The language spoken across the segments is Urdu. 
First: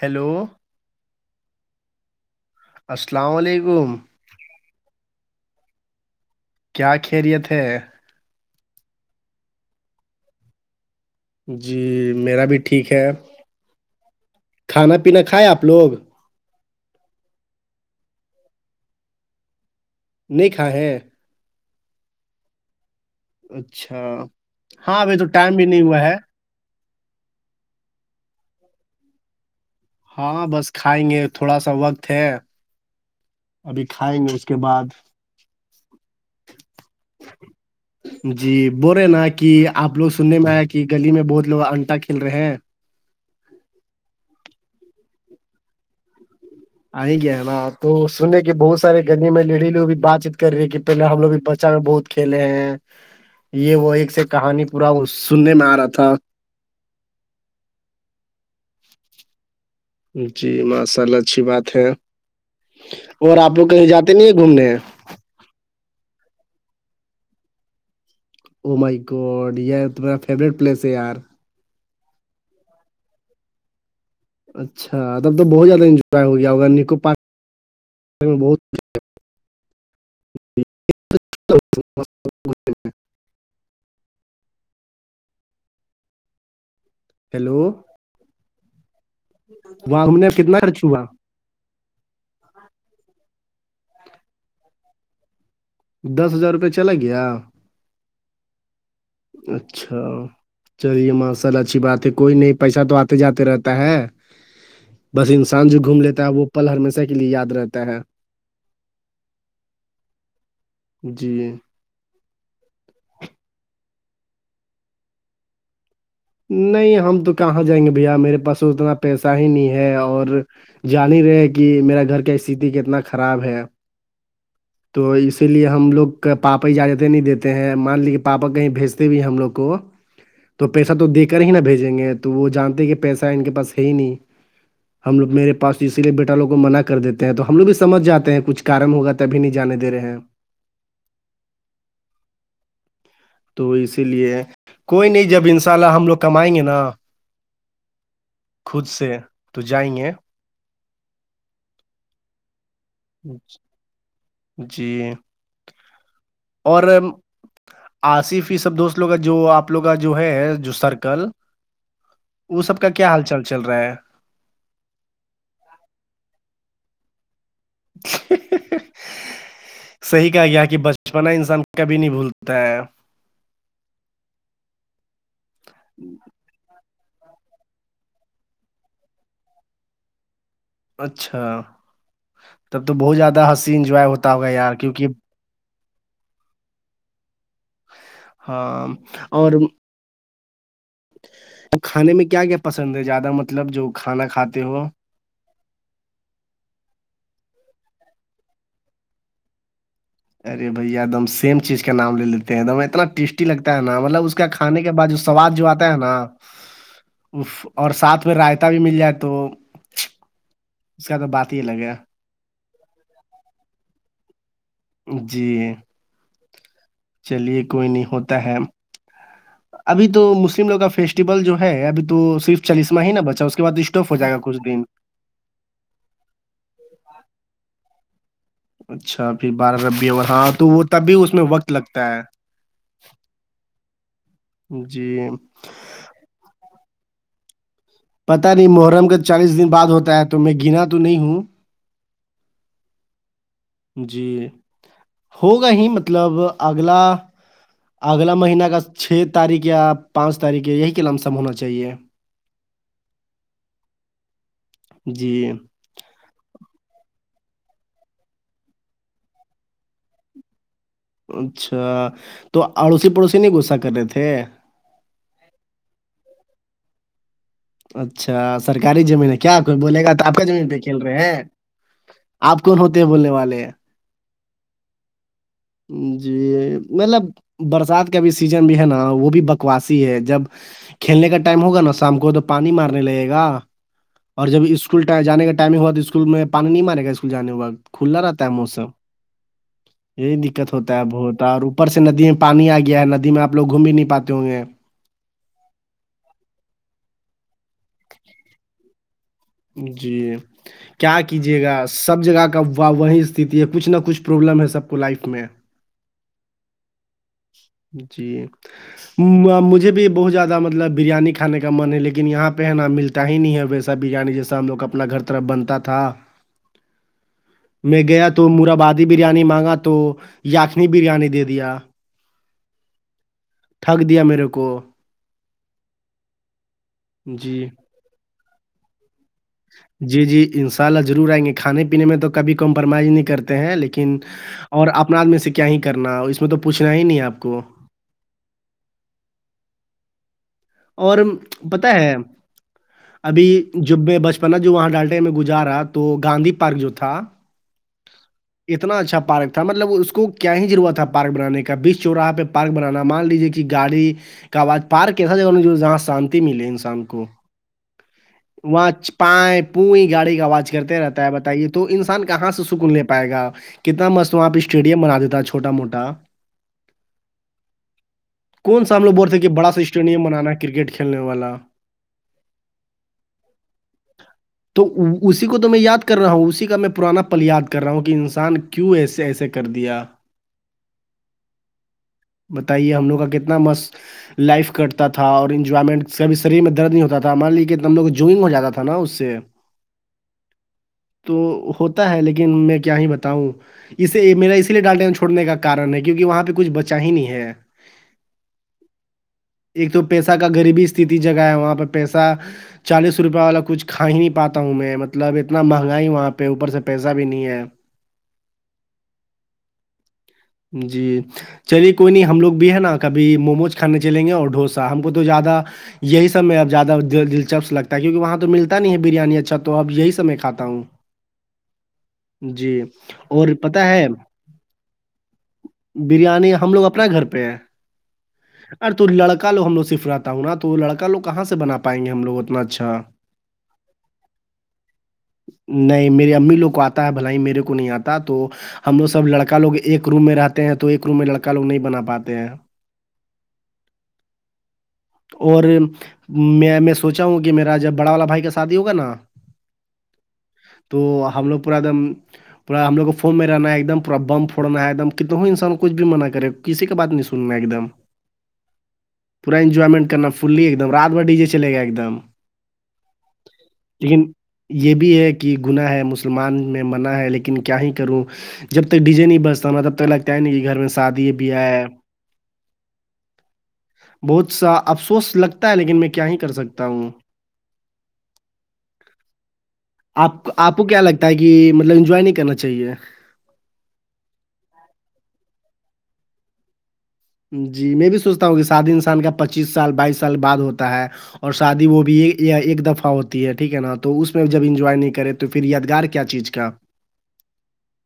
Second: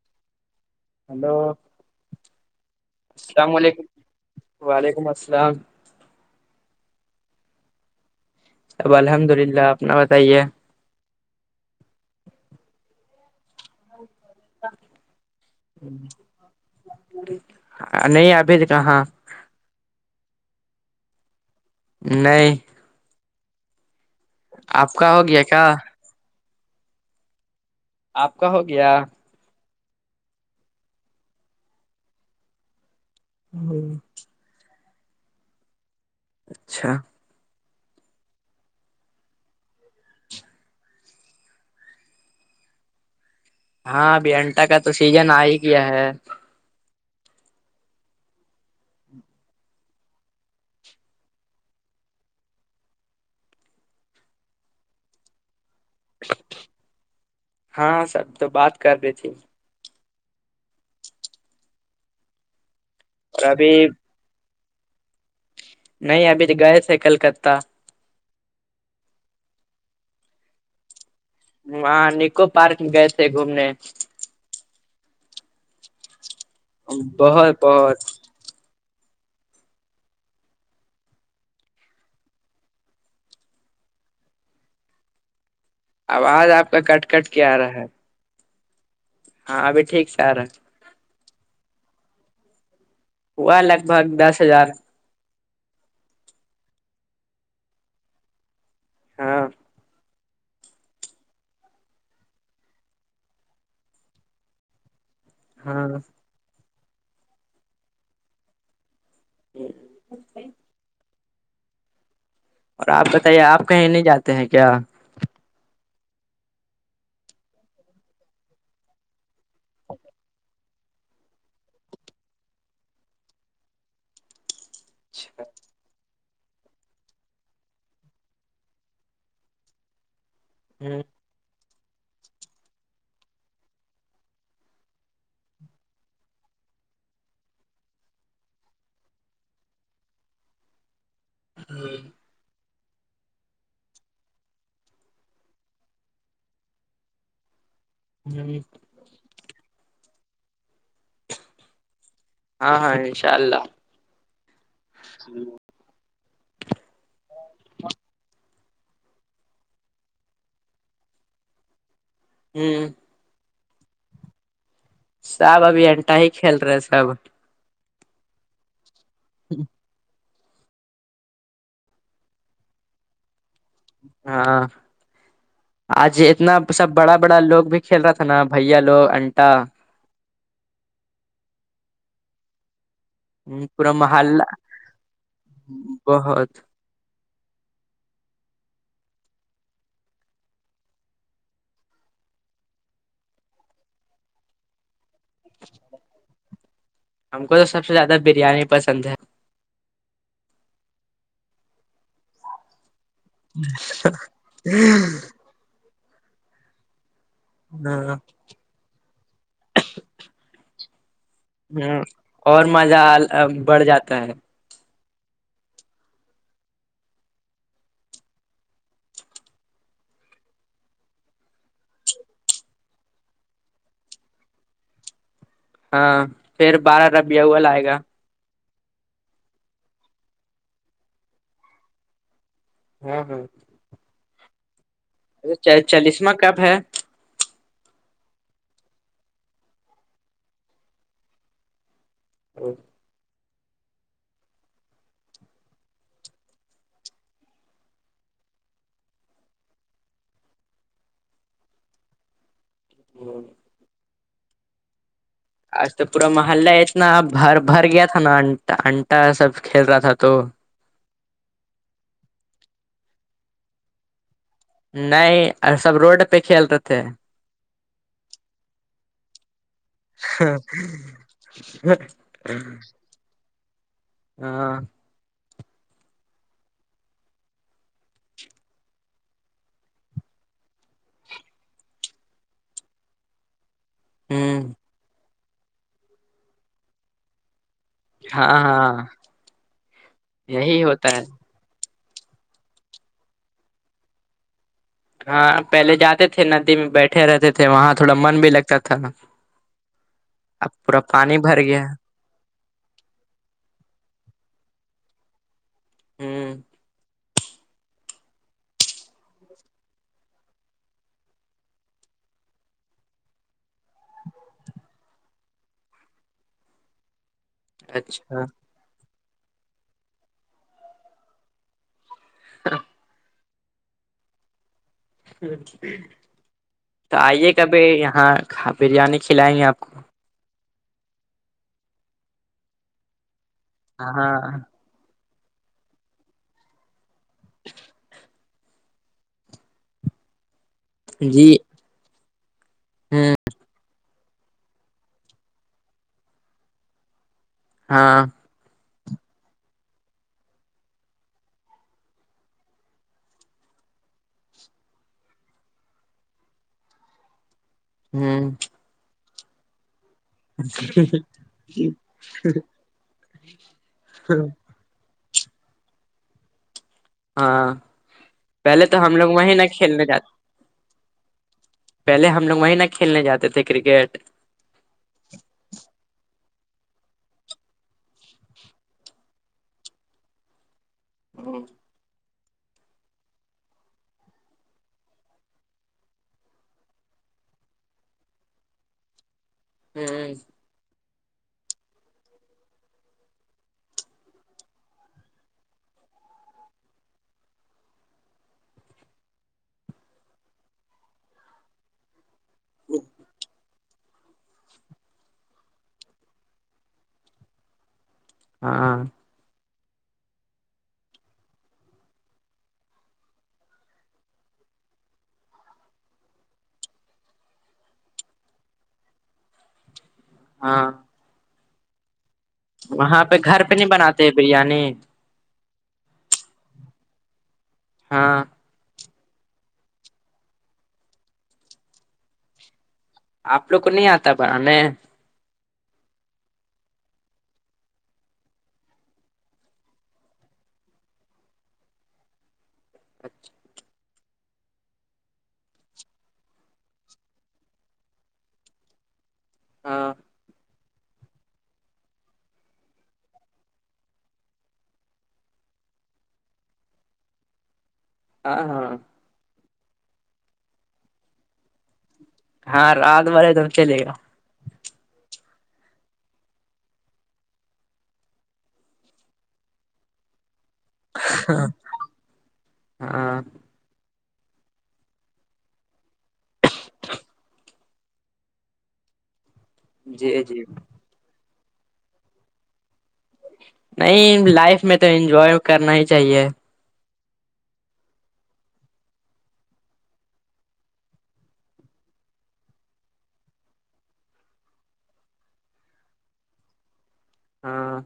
ہیلو [unintelligible] ہلو السلام علیکم وعلیکم السلام کیا خیریت ہے اب الحمد للہ اپنا بتائیے جی میرا بھی ٹھیک ہے کھانا پینا کھائے آپ لوگ نہیں ابھی تھ کہاں نہیں کھا ہے [unintelligible] نہیں اچھا آپ ہاں کا ابھی تو ہو گیا ٹائم کیا بھی نہیں ہوا ہے آپ کا ہو گیا ہاں بس کھائیں گے تھوڑا سا وقت ہے ابھی کھائیں گے اس کے بعد [unintelligible] اچھا ج [inaudible] جی بول رہے نا کہ آپ لوگ سننے میں آیا کہ گلی میں بہت لوگ انٹا کھیل رہے ہیں ہاں ابھی انٹا کا تو سیزن آ ہی گیا ہے آ گیا ہے نا تو سننے کہ بہت سارے گدنی میں لڈی لوگ بھی بات چیت کر رہے ہیں کہ پہلے ہم لوگ بھی بچان بہت کھیلے ہیں یہ وہ ایک سے کہانی پورا سننے میں آ رہا تھا ہاں سب تو بات کر رہی تھی جی ماشاء اللہ اچھی بات ہے اور آپ کو کہیں جاتے نہیں ہیں گھومنے نہیں ابھی تو گئے تھے کلکتہ امائی کوڈ یہ تمہیرا فیوریٹ پلیس ہے یار وہاں نکو پارک گئے تھے گھومنے اچھا تب تو بہت زیادہ انجوائے ہو گیا ہوگا نکو بہت بہت پارک بہت آواز آپ کا کٹ کٹ کیا آ ہیلو رہا ہے ہاں ابھی وہاں ٹھیک ہم سے نے آ رہا کتنا ہے خرچ ہوا ہوا لگ بھگ دس ہزار دس ہزار روپئے چلا گیا ہاں اچھا چلیے ماشال اچھی بات ہے کوئی نہیں پیسہ تو آتے جاتے رہتا ہے بس انسان جو گھوم ہاں لیتا ہے وہ پل ہمیشہ کے لیے یاد رہتا ہے [inaudible] جی اور آپ بتائیے آپ کہیں نہیں جاتے ہیں کیا نہیں ہم تو کہاں جائیں گے بھیا میرے پاس اتنا پیسہ ہی نہیں ہے اور جانی ہی رہے کہ میرا گھر کا استتی کتنا خراب ہے تو اسی لیے ہم لوگ پاپا اجازتیں نہیں دیتے ہیں مان لیج کے پاپا کہیں بھیجتے بھی ہیں ہم لوگ کو تو ہ پیسہ ہ تو دے کر ہی نہ بھیجیں گے تو وہ جانتے کہ پیسہ ان کے پاس ہے ہی نہیں ہم لگ میرے پاس اسیے بیٹا لوگ کو منع کر دیتے ہیں تو ہم لوگ بھی سمج جاتے ہیں کچھ کم ہوگا تبھی نہیں جانے د رہے ہیں ہ تو اسی لیے کوئی نہیں جب ان شاء اللہ ہم لوگ کمائیں گے نا جی خود سے تو جائیں گے ہاں ہاں انشاء اللہ جی اور آسی فیصد دوست لوگ کا جو آپ لوگ کا جو ہے جو سرکل ہ وہ سب کا کیا حال چال چل رہا ہے سب ابھی انٹا ہی کھیل رہے سب [unintelligible] ہوں صحیح کہا گیا کہ بچپنا انسان کبھی نہیں بھولتا ہے ہاں آج اتنا سب بڑا بڑا لوگ بھی کھیل رہا تھا نا بھیا لوگ انٹا اچھا تب تو بہت زیادہ ہنسی پورا انجوائے ہوتا محلہ ہوگا یار کیونکہ بہت ہاں اور تو کھانے میں کیا کیا پسند ہے زیادہ مطلب جو کھانا کھاتے ہو ہم کو تو سب سے زیادہ بریانی پسند ہے ارے بھیا ایک دم سیم چیز کا نام لے لیتے ہیں دم اتنا ٹیسٹی لگتا ہے نا مطلب اس کا کھانے کے بعد سواد جو آتا ہے نا اور ہاں سات میں ر بھی مل جائے تو اس کا تو بات ہی الگ ہے ہ اور مزہ بڑھ جاتا ہے جی چلیے کوئی نہیں ہوتا ہے ابھی تو مسلم لوگ کا فیسٹیول جو ہے ابھی تو صرف چالیسواں ہی نا بچا اس کے بعد اسٹوف ہو جائے گا کچھ دن ہاں پھر بارہ ربیہ ہو ل آئے گا اچھا پھر بارہ ربی او ہاں تو وہ تبھی اس میں وقت لگتا ہے ہاں ہاں جی چالیسوا کب ہے پتا نہیں محرم کا چالیس دن بعد ہوتا ہے تو میں گنا تو نہیں ہوں او جی ہوگا ہی مطلب اگلا اگلا مہینہ کا چھ تاریخ یا پانچ تاریخ یا یہی کے لم سم ہونا چاہیے [inaudible] جی جی آج تو پورا محلہ اتنا ب بھر گیا تھا نا ان انٹا سب کھیل رہا تھا تو اچھا تو اڑوسی پڑوسی نہیں غصہ کر رہے تھے نہیں سب روڈ پہ کھیل رہے تھے اچھا سرکاری زمین ہے کیا کوئی بولے گا تو آپ کے زمین پہ کھیل رہے ہیں [unintelligible] آپ کون ہوتے ہیں بولنے والے ہیں ہاں جی مطلب برسات کا بھی سیزن بھی ہے نا وہ بھی بکواسی ہے جب کھیلنے کا ٹائم ہوگا نا شام کو تو پانی مارنے لگے گا اور ہوں جب اسکول جانے کا ٹائم ہی ہوا تو اسکول میں پانی نہیں مارے گا اسکول جانے کے وقت کھلا رہتا ہاں ہے موسم ہاں یہ دقت ہوتا ہے بہت اور اوپر سے ندی میں پانی آ گیا ہے ندی میں آپ لوگ گھوم بھی نہیں پاتے ہوں گے ہاں پہلے جاتے تھے ندی میں بیٹھے اٹھے رہتے تھے وہاں تھوڑا من بھی لگتا تھا جی اب پورا کیا پانی بھر کیجیے گیا گا سب جگہ کا و وہی استھتی ہے کچھ نہ کچھ پرابلم ہے سب کو لائف میں ہوں [unintelligible] جی مجھے بھی بہت زیادہ مطلب بریانی کھانے کا من ہے لیکن یہاں پہ ہے نا ملتا ہی نہیں ہے ویسا بریانی جیسا ہم لوگ اپنا گھر طرف بنتا تھا میں گیا اچھا تو مربادی بریانی مانگا تو یخنی بریانی دے دیا ہ [unintelligible] ٹھگ دیا میرے کو تو آئیے جی کبھی یہاں بریانی کھلائیں گے آپ کو جی جی انشاء اللہ ضرور آئیں گے کھانے پینے میں تو کبھی کمپرمائز نہیں کرتے ہیں لیکن ہاں اور اپناد میں سے کیا ہی کرنا اس میں تو پوچھنا ہی نہیں ہے آپ کو اور جی پت ہے ہوں ابھی جبے بس پ جو وہاں ڈالٹے میں گزارا تو گاندھی پارک جو تھا [unintelligible] ہاں اتنا اچھا پارک تھا مطلب اس کو کیا ہی ضرورت تھا پارک بانے کا بیس چوراہا پہ ارک بنانا مان لیجیے کہ گاڑی کا آواز پارک کر [unintelligible] جہاں شانتی ملے انسان کو ہوں [unintelligible] وہاں چ- پائیں پنئییں گاڑی کا آواز کرتے رہتا ہے بتائیے تو انسان کہاں سے سکون نہیں پائے گا کتنا مست ہ آپ اسٹیڈیم بنا دیتا چھوٹا موٹا [unintelligible] ہاں کون پہلے سا تو ہم بول لوگ تھے کہ وہیں نہ بڑا سا کھیلنے اسٹیڈیم جاتے کرکٹ کھیلنے والا پہلے ہم لوگ وہیں نہ کھیلنے جاتے تھے کرکٹ تو اسی کو تو میں یاد کر رہا ہوں اسی کا میں پرانا پل یاد کر رہا ہوں کہ انسان کیوں ایسے ایسے کر دیا ہوں [unintelligible] بتائیے ہم لوگ کا کتنا مست لائف کا کرتا تھا اور انجوائمنٹ کبھی شریر میں درد نہیں ہوتا تھا مان لی کہم لوگ جوئنگ ہو جاتا تھا نا اس سے [inaudible] ہوں تو ہوتا ہے لیکن میں کیا ہی بتاؤں اس میرا اسی لیے ڈالٹے ہیں چھڑنے کا کن ہے کیونکہ وہاں پہ کچھ بچا ہی نہیں ہے ایک تو پیسہ کا غریبی است جگہ ہے وہاں پہ پیسہ چالیس روپے والا کچھ کھا ہی نہیں پاتا ہوں میں مطلب اتنا مہنگاائی وہاں پہ اوپر سے پیسہ بھی نہیں ہے ہاں ہاں جی چلیے کوئی نہیں ہم لوگ بھی ہے نا کبھی موموز کھانے چلیں گے اور ڈھوسا ہم کو تو زیادہ یہی سم میں اب زیادہ دلچسپ لگتا ہے کیونکہ وہاں تو ملتا نہیں ہے بریانی اچھا تو اب یہی سم میں کتاا ہ [unintelligible] جی وہاں پہ اور گھر پت پہ نہیں ہے بناتے بریانی بریانی ہم لوگ اپنے گھر پہ ہیں ہاں [unintelligible] ار تو لڑکا لوگ لوگ سفاتا ہوں نا تو لڑکا لو کہاں سے بنا پائیں گے ہم لوگ اتنا اچھا آپ لوگ کو نہیں آتا بڑ میں نہیں میری امی لوگ کو آتا ہے بھل ہی میرے کو نہیں آتا تو ہم لوگ سب لڑکا لوگ ایک روم میں رہتے ہیں تو ایک روم میں لڑکا لو نہیں بنا پاتے ہیں اچھا [unintelligible] اور میں میں سوچا ہوں کہ میرا جب بڑا والا بھائی کا شادی ہوگا نا ہاں تو ہم لوگ پورا ایک دم پورا ہم لوگ کو فون میں رہنا ہے ایک د پورا بم پھڑنا ہے ایکم ک تووں انسان کچھ بھی منع کرے کسی کا بات نہیں سننا ایک دم [unintelligible] ہاں ہاں پورا انجوائمنٹ کرنا فلی ایک دم رات بھر ڈی جے چلے گیا ایک دم ہاں رات بھرے توم چلے گا لیکن یہ بھی ہے کہ گناہ ہے مسلمان میں منع ہے لیکن کیا ہی کروں جب تک ڈی جے نہیں بستا ہوا تب تک لگتا ہے نہیں کہ گھر میں س ہاں ہاں بہت سا افسوس لگتا ہے لیکن میں کیا ہی کر سکتا ہوں جی آپ جی آپ کو کیا لگتا ہے کہ مطلب انجوائے نہیں کرنا چاہیے نہیں لائف میں تو انجوائے کرنا ہی چاہیے جی میں بھی سوچتا ہوں کہ شادی انسان کا پچیس سال بائیس سال بعد ہوتا ہے اور شادی وہ بھی ایک دفعہ ہوتی ہے ٹھیک ہے نا تو اس میں جب انجوائے نہیں کرے تو تو پھر یادگار کیا چیز کا [unintelligible] ہاں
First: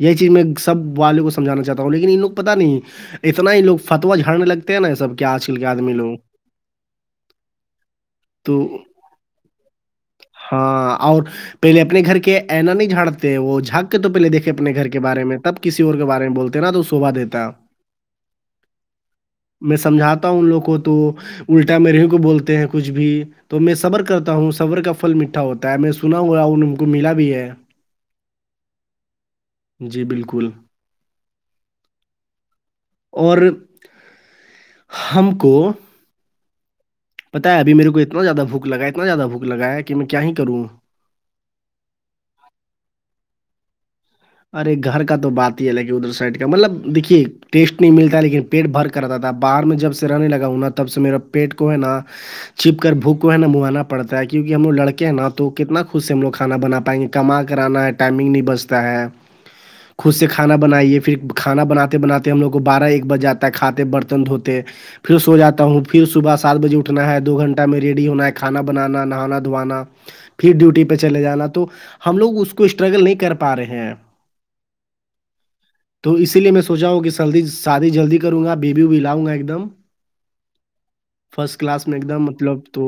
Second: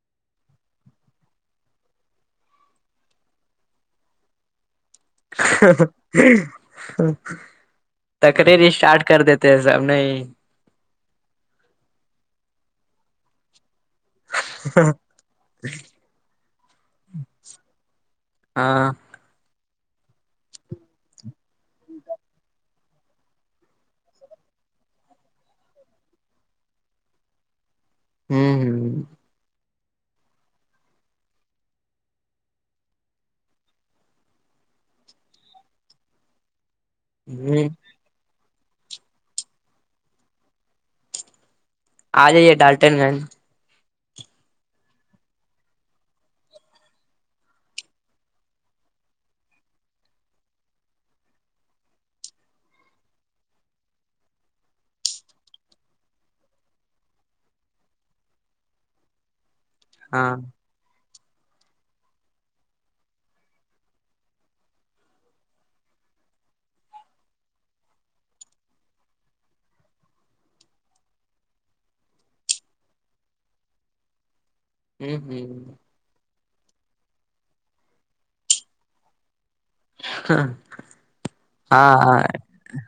یہی چیز میں سب والےوں کو سمجھانا چاہتا ہوں لیکن انن لوگ پتہ نہیں اتنا ہی لوگ فتوا جھاڑنے لگتے ہیں نا یہ سب کہ آج کل کے آدمی لوگ [inaudible] تکری تو ر اسٹارٹ کر دیتے ہیں سب نہیں ہاں اور پہلے اپنے گھر کے اینا نہیں جھاڑتے وہ جھک تو پہلے دیکے اپنے گھر کے بارے میں تب کسی اور کے بارے میں بولتے ہیں نا تو سوبا دیتا ہاں میں سمجھاتا ہوں ان لوگ کو تو الٹا میر ہی کو بولتے ہیں کچھ بھی تو میں صبر کرتا ہوں صبر کا فھل مٹھا ہوتا ہے میں سنا ہوا ہوں کو ملا بھی ہے ہوں ہ [unintelligible] جی بالکل اور ہم کو پتا ہ ہے ہ اب میرے کو ات زیادہھو لگ ات زیادہ بھو لگیا کہ میں کیا ہی کروں آ جائیے ڈالٹن گنج ارے گھر کا تو بات ہی ہے لک ادھر سائڈ کا مطلب دیکھیے ٹیسٹ نہیں ملتا لیکن پیٹ بھر کر رہتا تھا باہر میں جب سے رہنے لگاؤوں نا تب سے میرا پیٹ کو ہے نا چھپ کر بوک کو ہے نا منوانا پڑتا ہے کیونکہ ہم لگ لڑکے نا تو کتنا خوش سے ہم لوگ کھا بنا پائیں گے کما کرانا ہے ٹائمنگ نہیں بچتا ہے خود سے ہاں کھانا بنائیے پھر کھانا بناتے بناتے ہم لوگ کو بارہ ایک بج جاتا ہے کھاتے برتن دھوتے پھر سو جاتا ہوں پھر صبح سات بجے اٹھنا ہے دو گھنٹہ میں ریڈی ہونا ہے کھانا بنانا نہانا دھوانا پھر ڈیوٹی پہ چلے جانا تو ہم لوگ اس کو اسٹرگل نہیں کر پا رہے ہیں ا ہ [unintelligible] تو اسی لیے میں سوچا ہوں کہ سردی شادی جلدی کروں گا بیے بییو بھی لاؤں گا ایک دم فرسٹ کلاس ہاں میں ایک ہاں دم مطلب تو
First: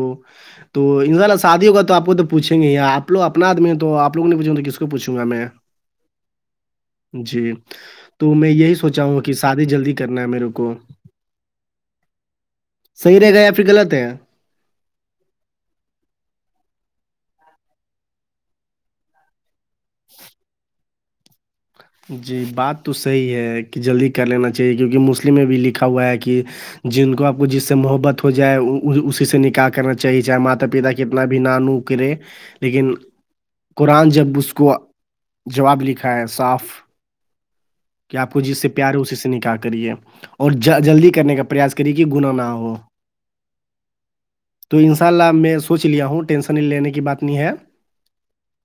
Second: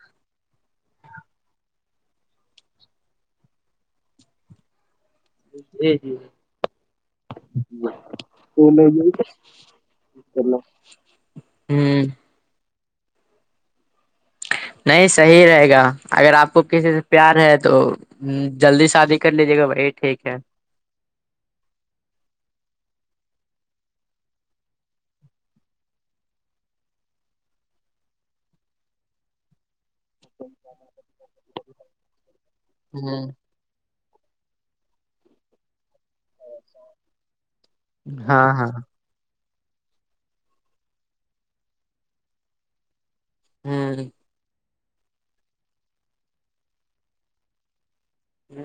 تو ان شاء اللہ شادی ہوا تو آپ کو تو پوھیں گے آپوگ اپنا آدمی ہیں تو آپوگ کو نہیںوچھیں گے تو کس کو پوچھوں گا میں جی جی جی تو میں یہی سوچا ہوں گا کہ شادی جلدی کرنا ہے میرے کو ہوں صحیح رہ گا یا پھر غلط ہے نہیں صحیح رہے گا اگر آپ کو کسی سے پیار ہے تو جلدی شادی کر لیجیے گا بھائی یہی ٹھیک ہے جی بات تو صحیح ہے کہ جلدی کر لینا چاہیے کیونکہ مسلم میں بھی لکھا ہوا ہے کہ جن کو آپ کو جس سے محبت ہو جائے اسی سے نکال کرنا چاہیے چاہی چاہے ماتا پتا کتنا بھی نہ نو کرے لیکن قرآن جب اس کو جواب لکھا ہے صاف کہ آپ کو ہاں جس سے ہاں پیار ہو اسی سے نکالح کریے اور جلدی کرنے کا پریاس کریے کہ گنا نہ ہو ہوں تو ان شاء اللہ میں سوچ لیا ہوں ٹینشن لینے کی بات نہیں ہے جی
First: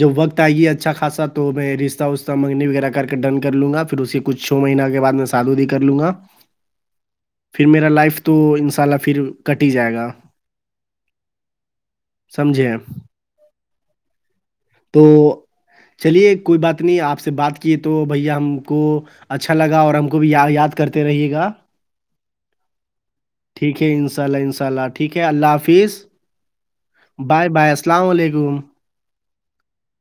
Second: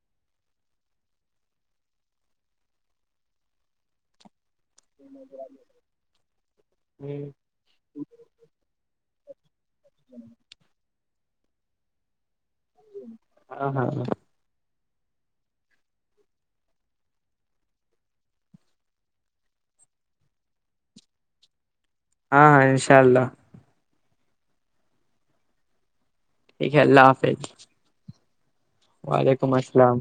جب وقت آئی اچھا خاصا تو میں رشہ وشہ منگنی وغیرہ کر کے ڈن کر لوں گا پھر اسی کو کچھ چو مہین کے بعد میں سادوودی کر لوں گا ہاں پھر میرا لائف تو تو ان شاء اللہ پھر کٹ ہی جائے گا سمجھے ہاں ہاں ہاں تو چلیے کوئی بات نہیں آپ سے بات کیے تو بھیا ہم کو اچھا لگا اور ہم کو بھی یا یاد کرتے رہیے گا ہاں ہاں ان شاء اللہ ٹھیک ہے ان شاء اللہ ان شاء اللہ ٹھیک ہے اللہ حافظ ٹھ ہے اللہ باے حافظ باے السلام علیکم وعلیکم السلام